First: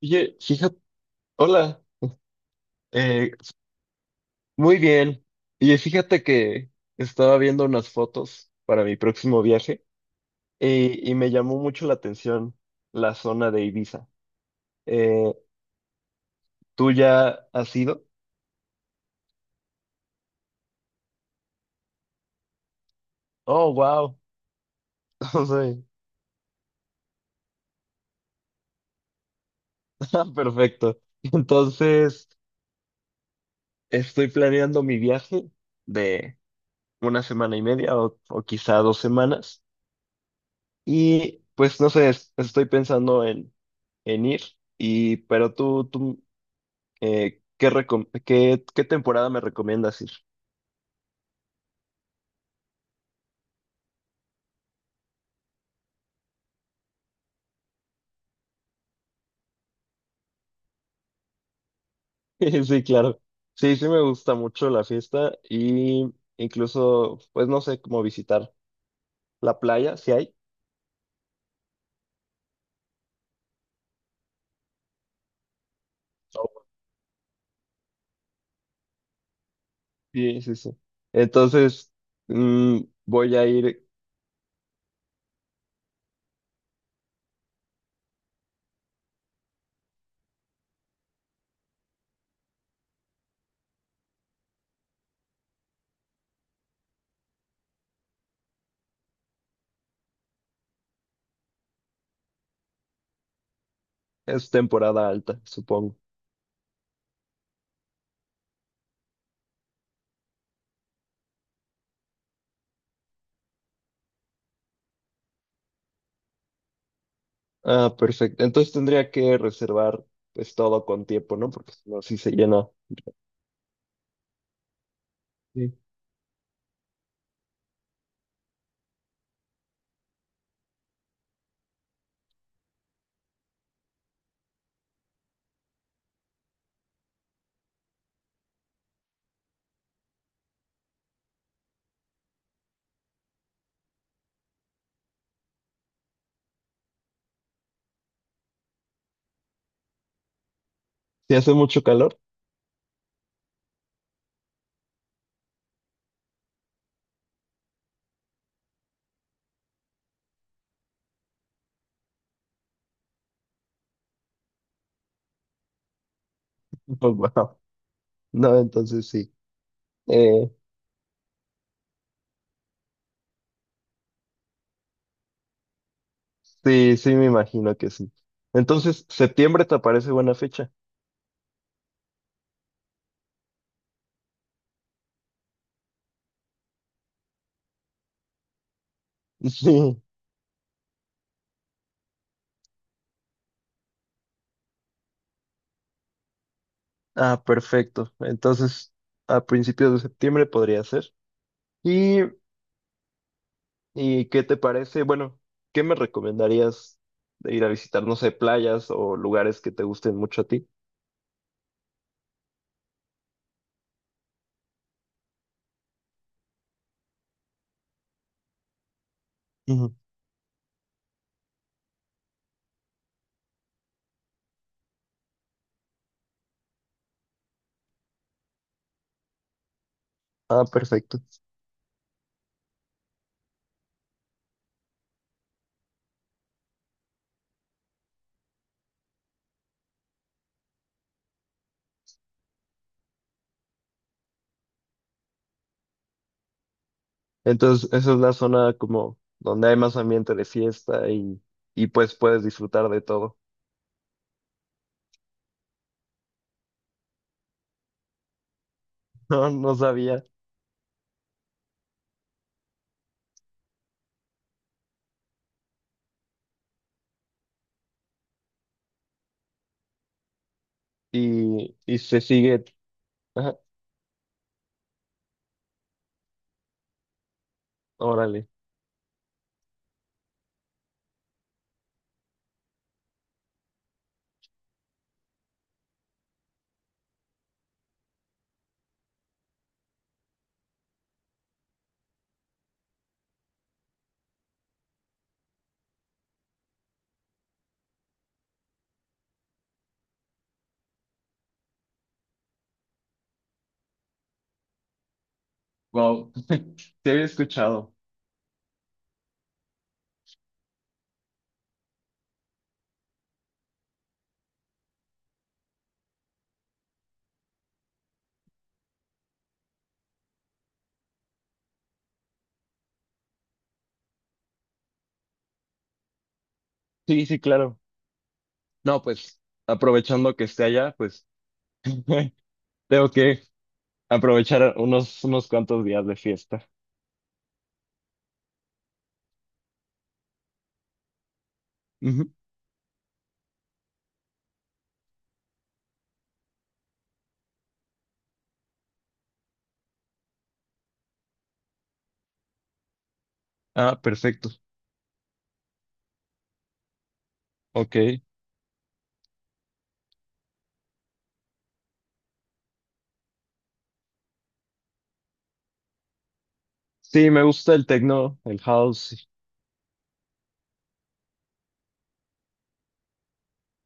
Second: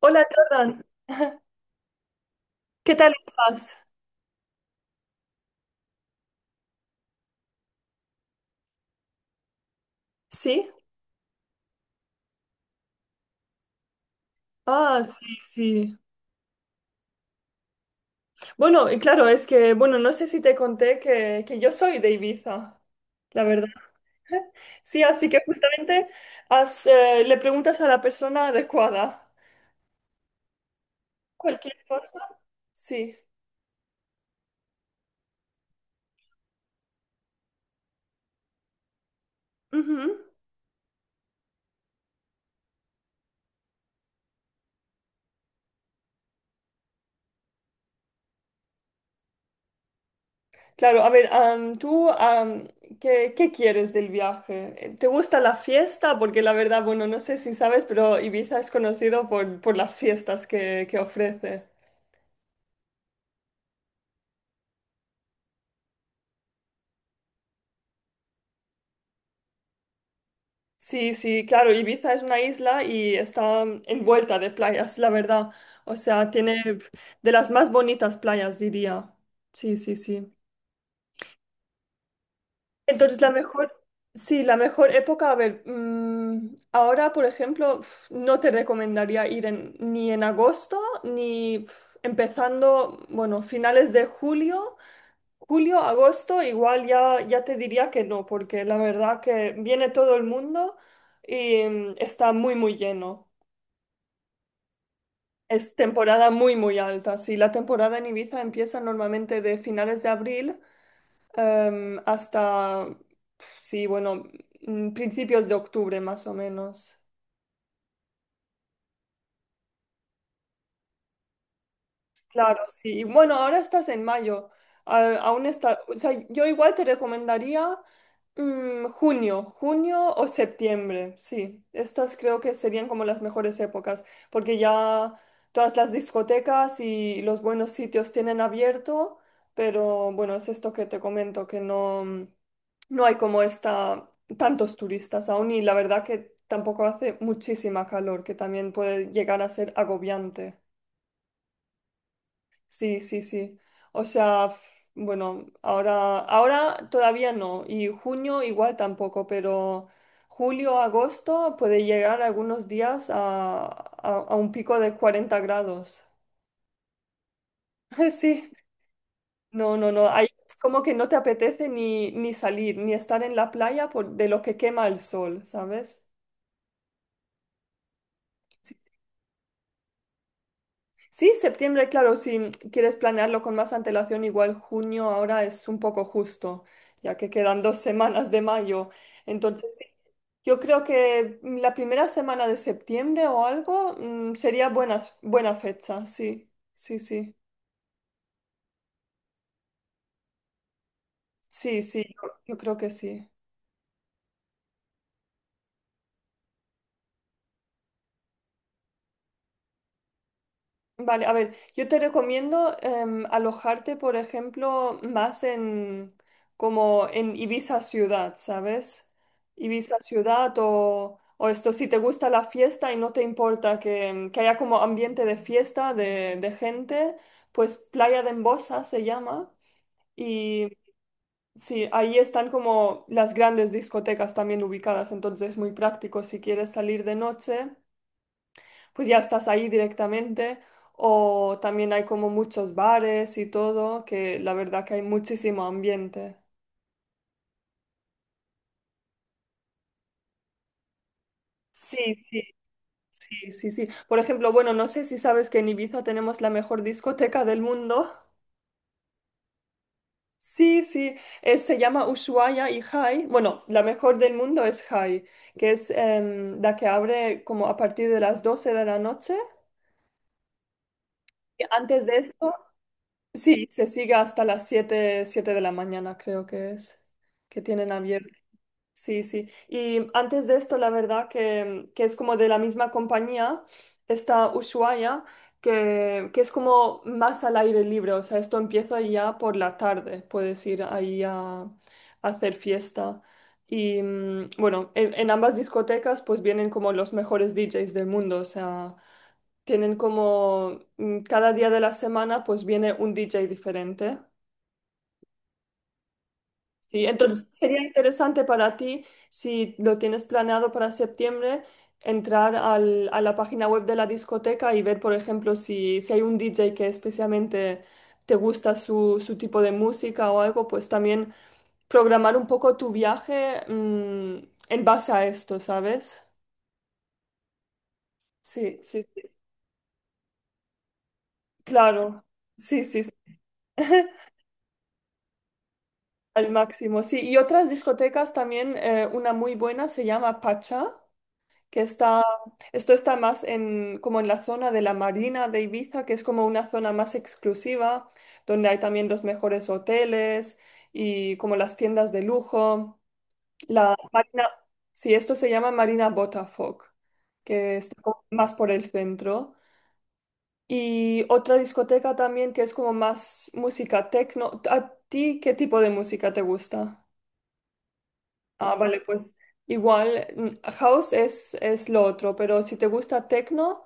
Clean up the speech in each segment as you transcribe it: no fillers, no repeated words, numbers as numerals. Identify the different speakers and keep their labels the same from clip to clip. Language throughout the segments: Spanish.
Speaker 1: Hola
Speaker 2: Oye, fíjate,
Speaker 1: Jordan,
Speaker 2: hola,
Speaker 1: ¿qué tal
Speaker 2: eh,
Speaker 1: estás?
Speaker 2: muy bien. Oye, fíjate que estaba viendo unas fotos para mi próximo viaje
Speaker 1: ¿Sí?
Speaker 2: me llamó mucho la atención la zona de Ibiza.
Speaker 1: Ah,
Speaker 2: Eh,
Speaker 1: sí, sí.
Speaker 2: ¿Tú ya has ido?
Speaker 1: Bueno, y claro, es que, bueno, no sé si te conté que yo soy de Ibiza, la verdad.
Speaker 2: Oh, wow.
Speaker 1: Sí, así que justamente haz, le preguntas a la persona adecuada.
Speaker 2: O sea, perfecto.
Speaker 1: ¿Cualquier cosa?
Speaker 2: Entonces,
Speaker 1: Sí.
Speaker 2: estoy planeando mi viaje de una semana y media o quizá dos semanas.
Speaker 1: Ujú.
Speaker 2: Y pues no sé, estoy pensando en ir. Y, pero tú ¿qué, recom- qué, qué temporada me recomiendas ir?
Speaker 1: Claro, a ver, tú, qué quieres del viaje? ¿Te gusta la fiesta? Porque la verdad, bueno, no sé si sabes, pero Ibiza es conocido por las fiestas que ofrece.
Speaker 2: Sí, claro. Sí, sí me gusta mucho la fiesta y incluso, pues no sé cómo visitar la playa, si hay.
Speaker 1: Sí, sí, claro, Ibiza es una isla y está envuelta de playas, la verdad. O sea, tiene de las más bonitas playas, diría. Sí, sí, sí.
Speaker 2: Sí, sí, sí. Entonces,
Speaker 1: Entonces, la
Speaker 2: voy a
Speaker 1: mejor,
Speaker 2: ir,
Speaker 1: sí, la mejor época, a ver, ahora, por ejemplo, no te recomendaría ni en agosto, ni empezando, bueno, finales de julio. Julio, agosto, igual ya, ya te diría que no, porque la verdad que viene todo el mundo y está muy, muy lleno.
Speaker 2: es temporada alta,
Speaker 1: Es
Speaker 2: supongo.
Speaker 1: temporada muy, muy alta. Sí, la temporada en Ibiza empieza normalmente de finales de abril hasta, sí, bueno, principios de octubre más o menos.
Speaker 2: Ah, perfecto. Entonces tendría que reservar pues todo con tiempo, ¿no? Porque si no, sí se
Speaker 1: Claro,
Speaker 2: llena.
Speaker 1: sí. Y bueno, ahora estás en mayo. Aún
Speaker 2: Sí.
Speaker 1: está, o sea, yo igual te recomendaría junio, junio o septiembre. Sí, estas creo que serían como las mejores épocas, porque ya todas las discotecas y los buenos sitios tienen abierto, pero bueno, es esto que te comento, que no, no hay como esta tantos turistas aún y la verdad que tampoco hace muchísima calor, que también puede llegar a ser agobiante.
Speaker 2: Si hace mucho calor,
Speaker 1: Sí, sí, sí. O sea, bueno, ahora, ahora todavía no. Y junio igual tampoco, pero julio, agosto puede llegar algunos días a un pico de 40 grados.
Speaker 2: pues bueno,
Speaker 1: Sí,
Speaker 2: no, entonces sí.
Speaker 1: no, no, no. Ahí
Speaker 2: Eh,
Speaker 1: es como que no te apetece ni, ni salir, ni estar en la playa por, de lo que quema el sol, ¿sabes?
Speaker 2: sí, sí, me imagino que sí. Entonces, septiembre te parece buena fecha.
Speaker 1: Sí, septiembre, claro, si quieres planearlo con más antelación, igual junio ahora es un poco justo, ya que quedan dos semanas de mayo. Entonces, sí,
Speaker 2: Sí.
Speaker 1: yo creo que la primera semana de septiembre o algo sería buenas, buena fecha, sí, sí, sí,
Speaker 2: Ah, perfecto. Entonces, a principios de septiembre podría ser.
Speaker 1: sí, sí,
Speaker 2: ¿Y,
Speaker 1: yo creo que sí.
Speaker 2: y qué te parece? Bueno, ¿qué me recomendarías de ir a visitar, no sé, playas o lugares que te gusten mucho a ti?
Speaker 1: Vale, a ver, yo te recomiendo alojarte, por ejemplo, más en como en Ibiza ciudad, ¿sabes?
Speaker 2: Ujú.
Speaker 1: Ibiza ciudad o esto, si te gusta la fiesta y no te importa que, que haya como ambiente de fiesta, de gente, pues Playa de Embosa se llama.
Speaker 2: Ah,
Speaker 1: Y
Speaker 2: perfecto.
Speaker 1: sí, ahí están como las grandes discotecas también ubicadas, entonces es muy práctico si quieres salir de noche pues ya estás ahí directamente. O también hay como muchos bares y todo, que la verdad que hay muchísimo ambiente.
Speaker 2: Entonces, esa es la zona como donde hay más ambiente de fiesta y
Speaker 1: Sí,
Speaker 2: pues
Speaker 1: sí,
Speaker 2: puedes disfrutar de todo.
Speaker 1: sí, sí, sí. Por ejemplo, bueno, no sé si sabes que en Ibiza tenemos la mejor discoteca del mundo.
Speaker 2: No, no sabía.
Speaker 1: Sí, sí, se llama Ushuaia y Jai. Bueno, la mejor del mundo es Jai, que es la que abre como a partir de las 12 de la noche. Y
Speaker 2: Y
Speaker 1: antes de
Speaker 2: se
Speaker 1: eso,
Speaker 2: sigue. Ajá,
Speaker 1: sí, se sigue hasta las 7 de la mañana, creo que es, que tienen abierto.
Speaker 2: órale.
Speaker 1: Sí, sí. Y antes de esto, la verdad que es como de la misma compañía, está Ushuaia, que es como más al aire libre. O sea, esto empieza ya por la tarde. Puedes ir ahí a hacer fiesta. Y bueno, en ambas discotecas pues vienen como los mejores DJs del mundo. O sea, tienen como cada día de la semana pues viene un DJ diferente.
Speaker 2: Wow,
Speaker 1: Sí,
Speaker 2: te había
Speaker 1: entonces sería
Speaker 2: escuchado.
Speaker 1: interesante para ti, si lo tienes planeado para septiembre, a la página web de la discoteca y ver, por ejemplo, si hay un DJ que especialmente te gusta su tipo de música o algo, pues también programar un poco tu viaje, en base a esto, ¿sabes?
Speaker 2: Sí, sí, claro.
Speaker 1: Sí, sí,
Speaker 2: No,
Speaker 1: sí,
Speaker 2: pues aprovechando que esté allá, pues
Speaker 1: claro. Sí, sí,
Speaker 2: tengo
Speaker 1: sí.
Speaker 2: que aprovechar unos cuantos días de
Speaker 1: Al
Speaker 2: fiesta.
Speaker 1: máximo, sí. Y otras discotecas también, una muy buena se llama Pacha. Que está,
Speaker 2: Ujú.
Speaker 1: esto está más en, como en la zona de la Marina de Ibiza, que es como una zona más exclusiva, donde hay también los mejores hoteles y como las tiendas de lujo. La
Speaker 2: Ah,
Speaker 1: Marina,
Speaker 2: perfecto.
Speaker 1: sí, esto se llama Marina Botafoc, que está
Speaker 2: Ok.
Speaker 1: como más por el centro. Y otra discoteca también que es como más música techno. ¿A ti qué tipo de música te gusta?
Speaker 2: Sí, me gusta el techno, el
Speaker 1: Ah, vale,
Speaker 2: house.
Speaker 1: pues igual, house es lo otro, pero si te gusta techno...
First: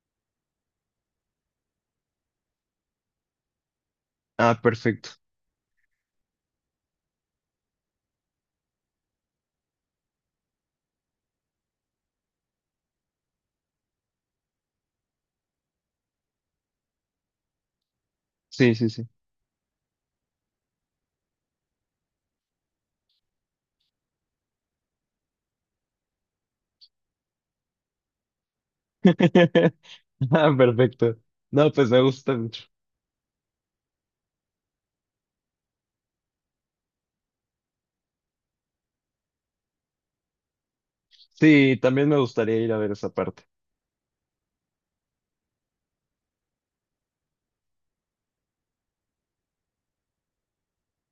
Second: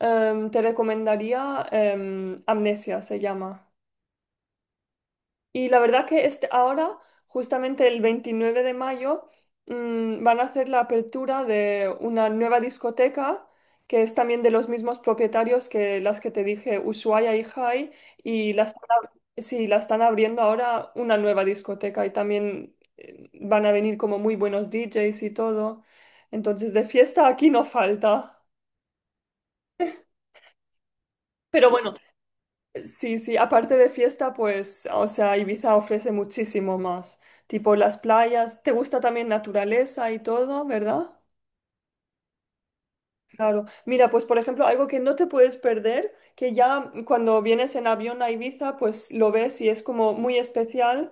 Speaker 1: Te recomendaría Amnesia, se llama.
Speaker 2: Ah, perfecto.
Speaker 1: Y la verdad que este, ahora, justamente el 29 de mayo, van a hacer la apertura de una nueva discoteca que es también de los mismos propietarios que las que te dije, Ushuaia y Jai, y la
Speaker 2: Sí, sí, sí.
Speaker 1: sí, la están abriendo ahora una nueva discoteca y también van a venir como muy buenos DJs y todo. Entonces, de fiesta aquí no falta.
Speaker 2: Ah, perfecto.
Speaker 1: Pero
Speaker 2: No, pues
Speaker 1: bueno,
Speaker 2: me gusta mucho.
Speaker 1: sí, sí, aparte de fiesta, pues, o sea, Ibiza ofrece muchísimo más. Tipo las playas, te gusta también naturaleza y todo, ¿verdad?
Speaker 2: Sí, también me gustaría ir a ver esa parte.
Speaker 1: Claro. Mira, pues por ejemplo, algo que no te puedes perder, que ya cuando vienes en avión a Ibiza, pues lo ves y es como muy especial,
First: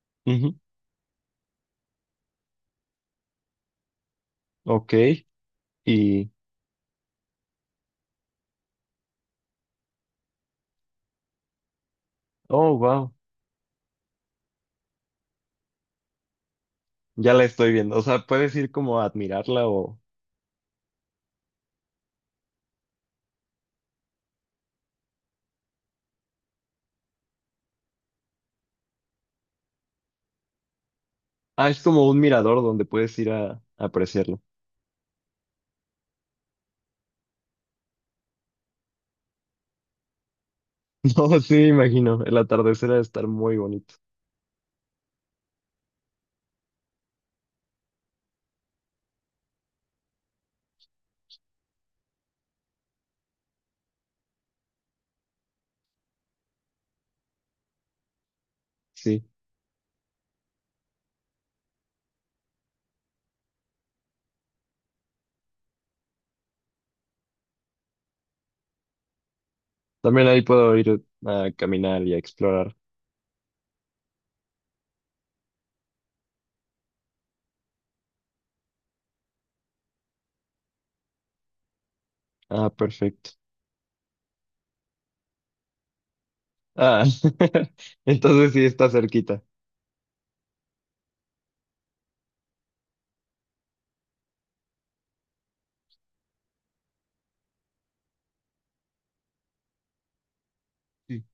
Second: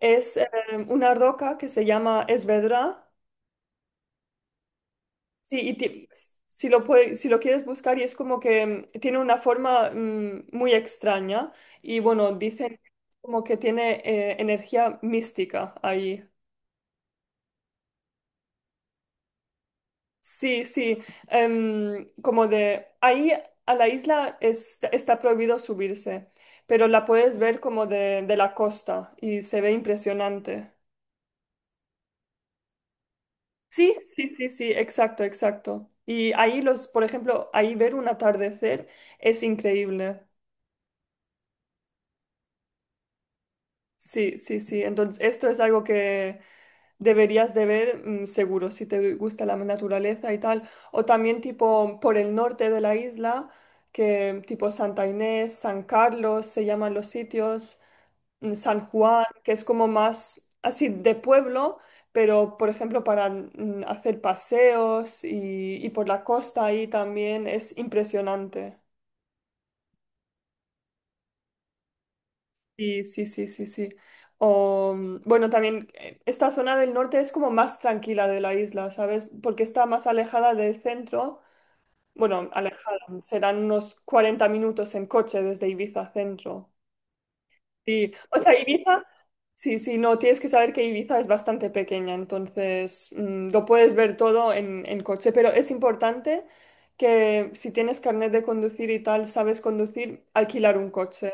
Speaker 1: es
Speaker 2: Ujú.
Speaker 1: una roca que se llama Esvedra.
Speaker 2: Ok.
Speaker 1: Sí,
Speaker 2: Y,
Speaker 1: si lo quieres buscar y es como que tiene una forma muy extraña y bueno,
Speaker 2: oh,
Speaker 1: dicen
Speaker 2: wow.
Speaker 1: como que tiene energía mística ahí.
Speaker 2: Ya la estoy viendo. O sea, puedes ir como a admirarla o...
Speaker 1: Sí, sí, como de ahí a la isla está prohibido subirse, pero la puedes ver como de la costa y se ve impresionante.
Speaker 2: Ah, es como un mirador donde puedes ir a
Speaker 1: Sí, sí,
Speaker 2: apreciarlo.
Speaker 1: sí, sí, exacto, exacto. Y ahí los, por ejemplo, ahí ver un atardecer es increíble.
Speaker 2: No, sí, me imagino. El atardecer ha de estar muy bonito.
Speaker 1: Sí, sí, sí. Entonces, esto es algo que deberías de ver seguro si te gusta la naturaleza y tal. O también tipo por el norte de la isla, que tipo Santa Inés, San Carlos se llaman los sitios, San Juan,
Speaker 2: Sí.
Speaker 1: que es como más así de pueblo, pero por ejemplo para hacer paseos y por la costa ahí también es impresionante.
Speaker 2: También ahí puedo ir a caminar y a explorar.
Speaker 1: Sí, sí, sí, sí, sí. O, bueno, también esta zona del norte es como más tranquila de la isla, ¿sabes? Porque está más alejada del centro. Bueno,
Speaker 2: Ah,
Speaker 1: alejada,
Speaker 2: perfecto.
Speaker 1: serán unos 40 minutos en coche desde Ibiza centro.
Speaker 2: Ah,
Speaker 1: Sí, o
Speaker 2: entonces
Speaker 1: sea,
Speaker 2: sí está
Speaker 1: Ibiza,
Speaker 2: cerquita.
Speaker 1: sí, sí, no, tienes que saber que Ibiza es bastante pequeña, entonces lo puedes ver todo en coche, pero es importante que si tienes carnet de conducir y tal, sabes conducir, alquilar un
Speaker 2: Sí.
Speaker 1: coche.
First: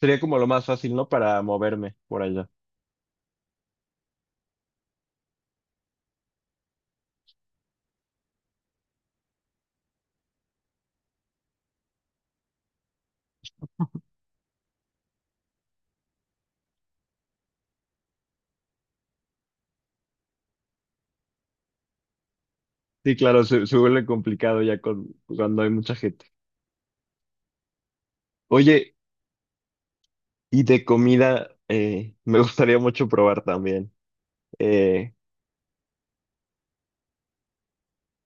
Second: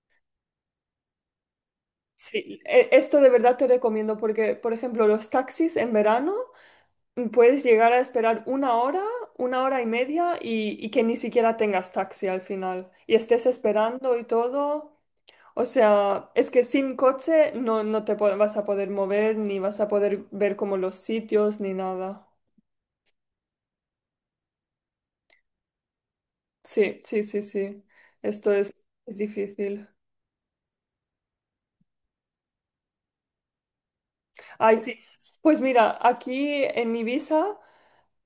Speaker 2: Sería como lo más fácil, ¿no? Para moverme por allá.
Speaker 1: Sí, esto de verdad te recomiendo porque, por ejemplo, los taxis en verano puedes llegar a esperar una hora y media y que ni siquiera tengas taxi al final y estés esperando y todo. O sea, es que sin coche no, vas a poder mover ni vas a poder ver como los sitios ni nada.
Speaker 2: Sí, claro, se vuelve complicado ya con, cuando hay mucha gente.
Speaker 1: Sí, sí, sí, sí. Esto
Speaker 2: Oye,
Speaker 1: es difícil.
Speaker 2: y de comida, me gustaría mucho probar también.
Speaker 1: Ay, sí.
Speaker 2: Eh,
Speaker 1: Pues mira, aquí en Ibiza,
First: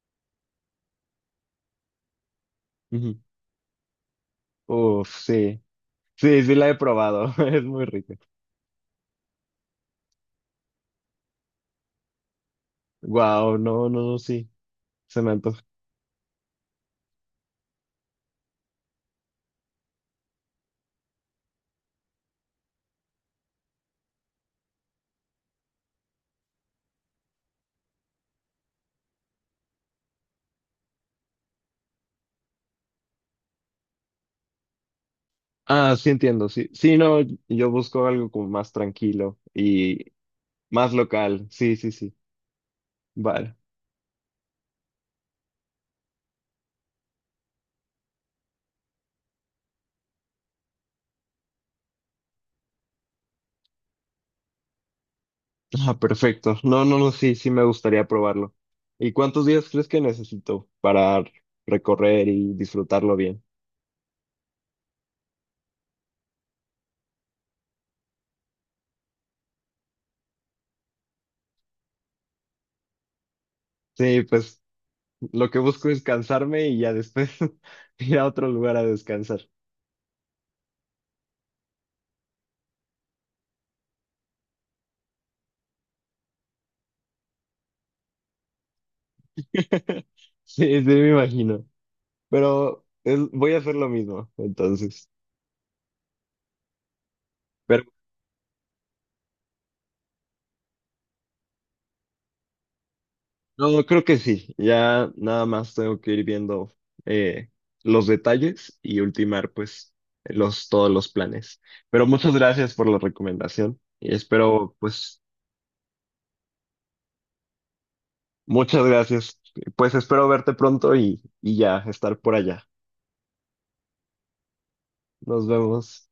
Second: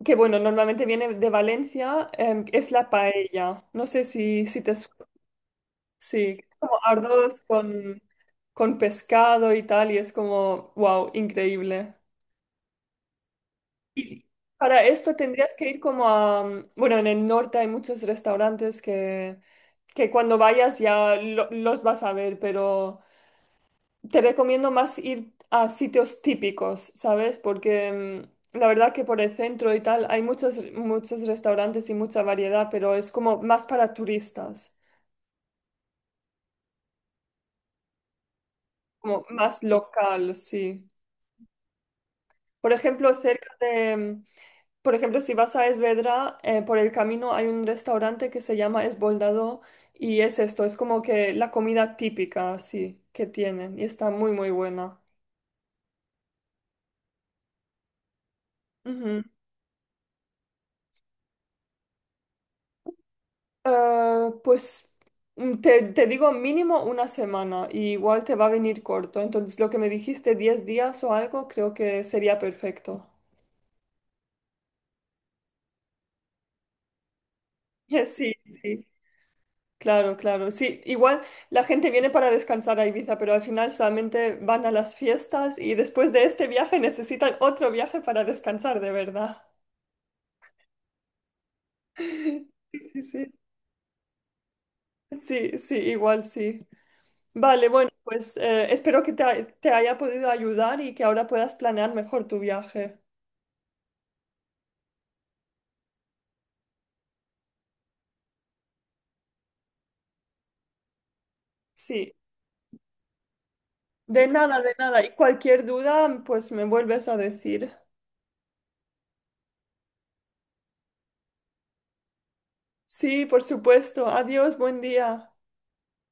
Speaker 1: que bueno, normalmente viene de Valencia, es la
Speaker 2: ujú.
Speaker 1: paella. No sé si te suena.
Speaker 2: Uf, sí.
Speaker 1: Sí,
Speaker 2: Sí, sí
Speaker 1: es
Speaker 2: la
Speaker 1: como
Speaker 2: he probado.
Speaker 1: arroz
Speaker 2: Es muy rica.
Speaker 1: con pescado y tal, y es como, wow, increíble.
Speaker 2: Wow, no, no, no,
Speaker 1: Y
Speaker 2: sí,
Speaker 1: para esto
Speaker 2: se me
Speaker 1: tendrías
Speaker 2: antoja.
Speaker 1: que ir como a, bueno, en el norte hay muchos restaurantes que cuando vayas ya los vas a ver, pero te recomiendo más ir a sitios típicos, ¿sabes? Porque la verdad que por el centro y tal hay muchos, muchos restaurantes y mucha variedad, pero es como más para turistas,
Speaker 2: Ah, sí entiendo, sí, sí, no, yo busco algo como más
Speaker 1: como
Speaker 2: tranquilo
Speaker 1: más
Speaker 2: y
Speaker 1: local, sí.
Speaker 2: más local, sí, sí, sí,
Speaker 1: Por ejemplo, cerca
Speaker 2: vale.
Speaker 1: de, por ejemplo, si vas a Esvedra, por el camino hay un restaurante que se llama Esboldado y es esto, es como que la comida típica, sí, que tienen y está muy, muy buena.
Speaker 2: Ah, perfecto, no, no, no, sí, sí me gustaría probarlo. ¿Y cuántos días crees que necesito para recorrer y disfrutarlo bien?
Speaker 1: Pues te, te digo mínimo una semana y igual te va a venir corto. Entonces lo que me dijiste, 10 días o algo, creo que sería perfecto.
Speaker 2: Sí, pues lo que busco es cansarme y ya después ir a
Speaker 1: Sí,
Speaker 2: otro lugar a
Speaker 1: sí.
Speaker 2: descansar.
Speaker 1: Claro, claro. Sí, igual la gente viene para descansar a Ibiza, pero al final solamente van a las fiestas y después de este viaje necesitan otro viaje para descansar de verdad.
Speaker 2: Sí, sí, me imagino, pero
Speaker 1: Sí, sí,
Speaker 2: voy a hacer lo mismo, entonces.
Speaker 1: sí, sí, igual sí. Vale, bueno, pues espero que te haya podido ayudar y que ahora puedas planear mejor tu viaje.
Speaker 2: No, creo que sí. Ya nada más tengo que ir viendo eh, los detalles y ultimar pues todos los planes. Pero
Speaker 1: Sí,
Speaker 2: muchas gracias por la recomendación y
Speaker 1: de nada, de
Speaker 2: espero
Speaker 1: nada. Y
Speaker 2: pues
Speaker 1: cualquier duda, pues me vuelves a decir.
Speaker 2: muchas gracias. Pues espero verte pronto y ya estar por allá.
Speaker 1: Sí, por supuesto. Adiós, buen día.
Speaker 2: Nos vemos.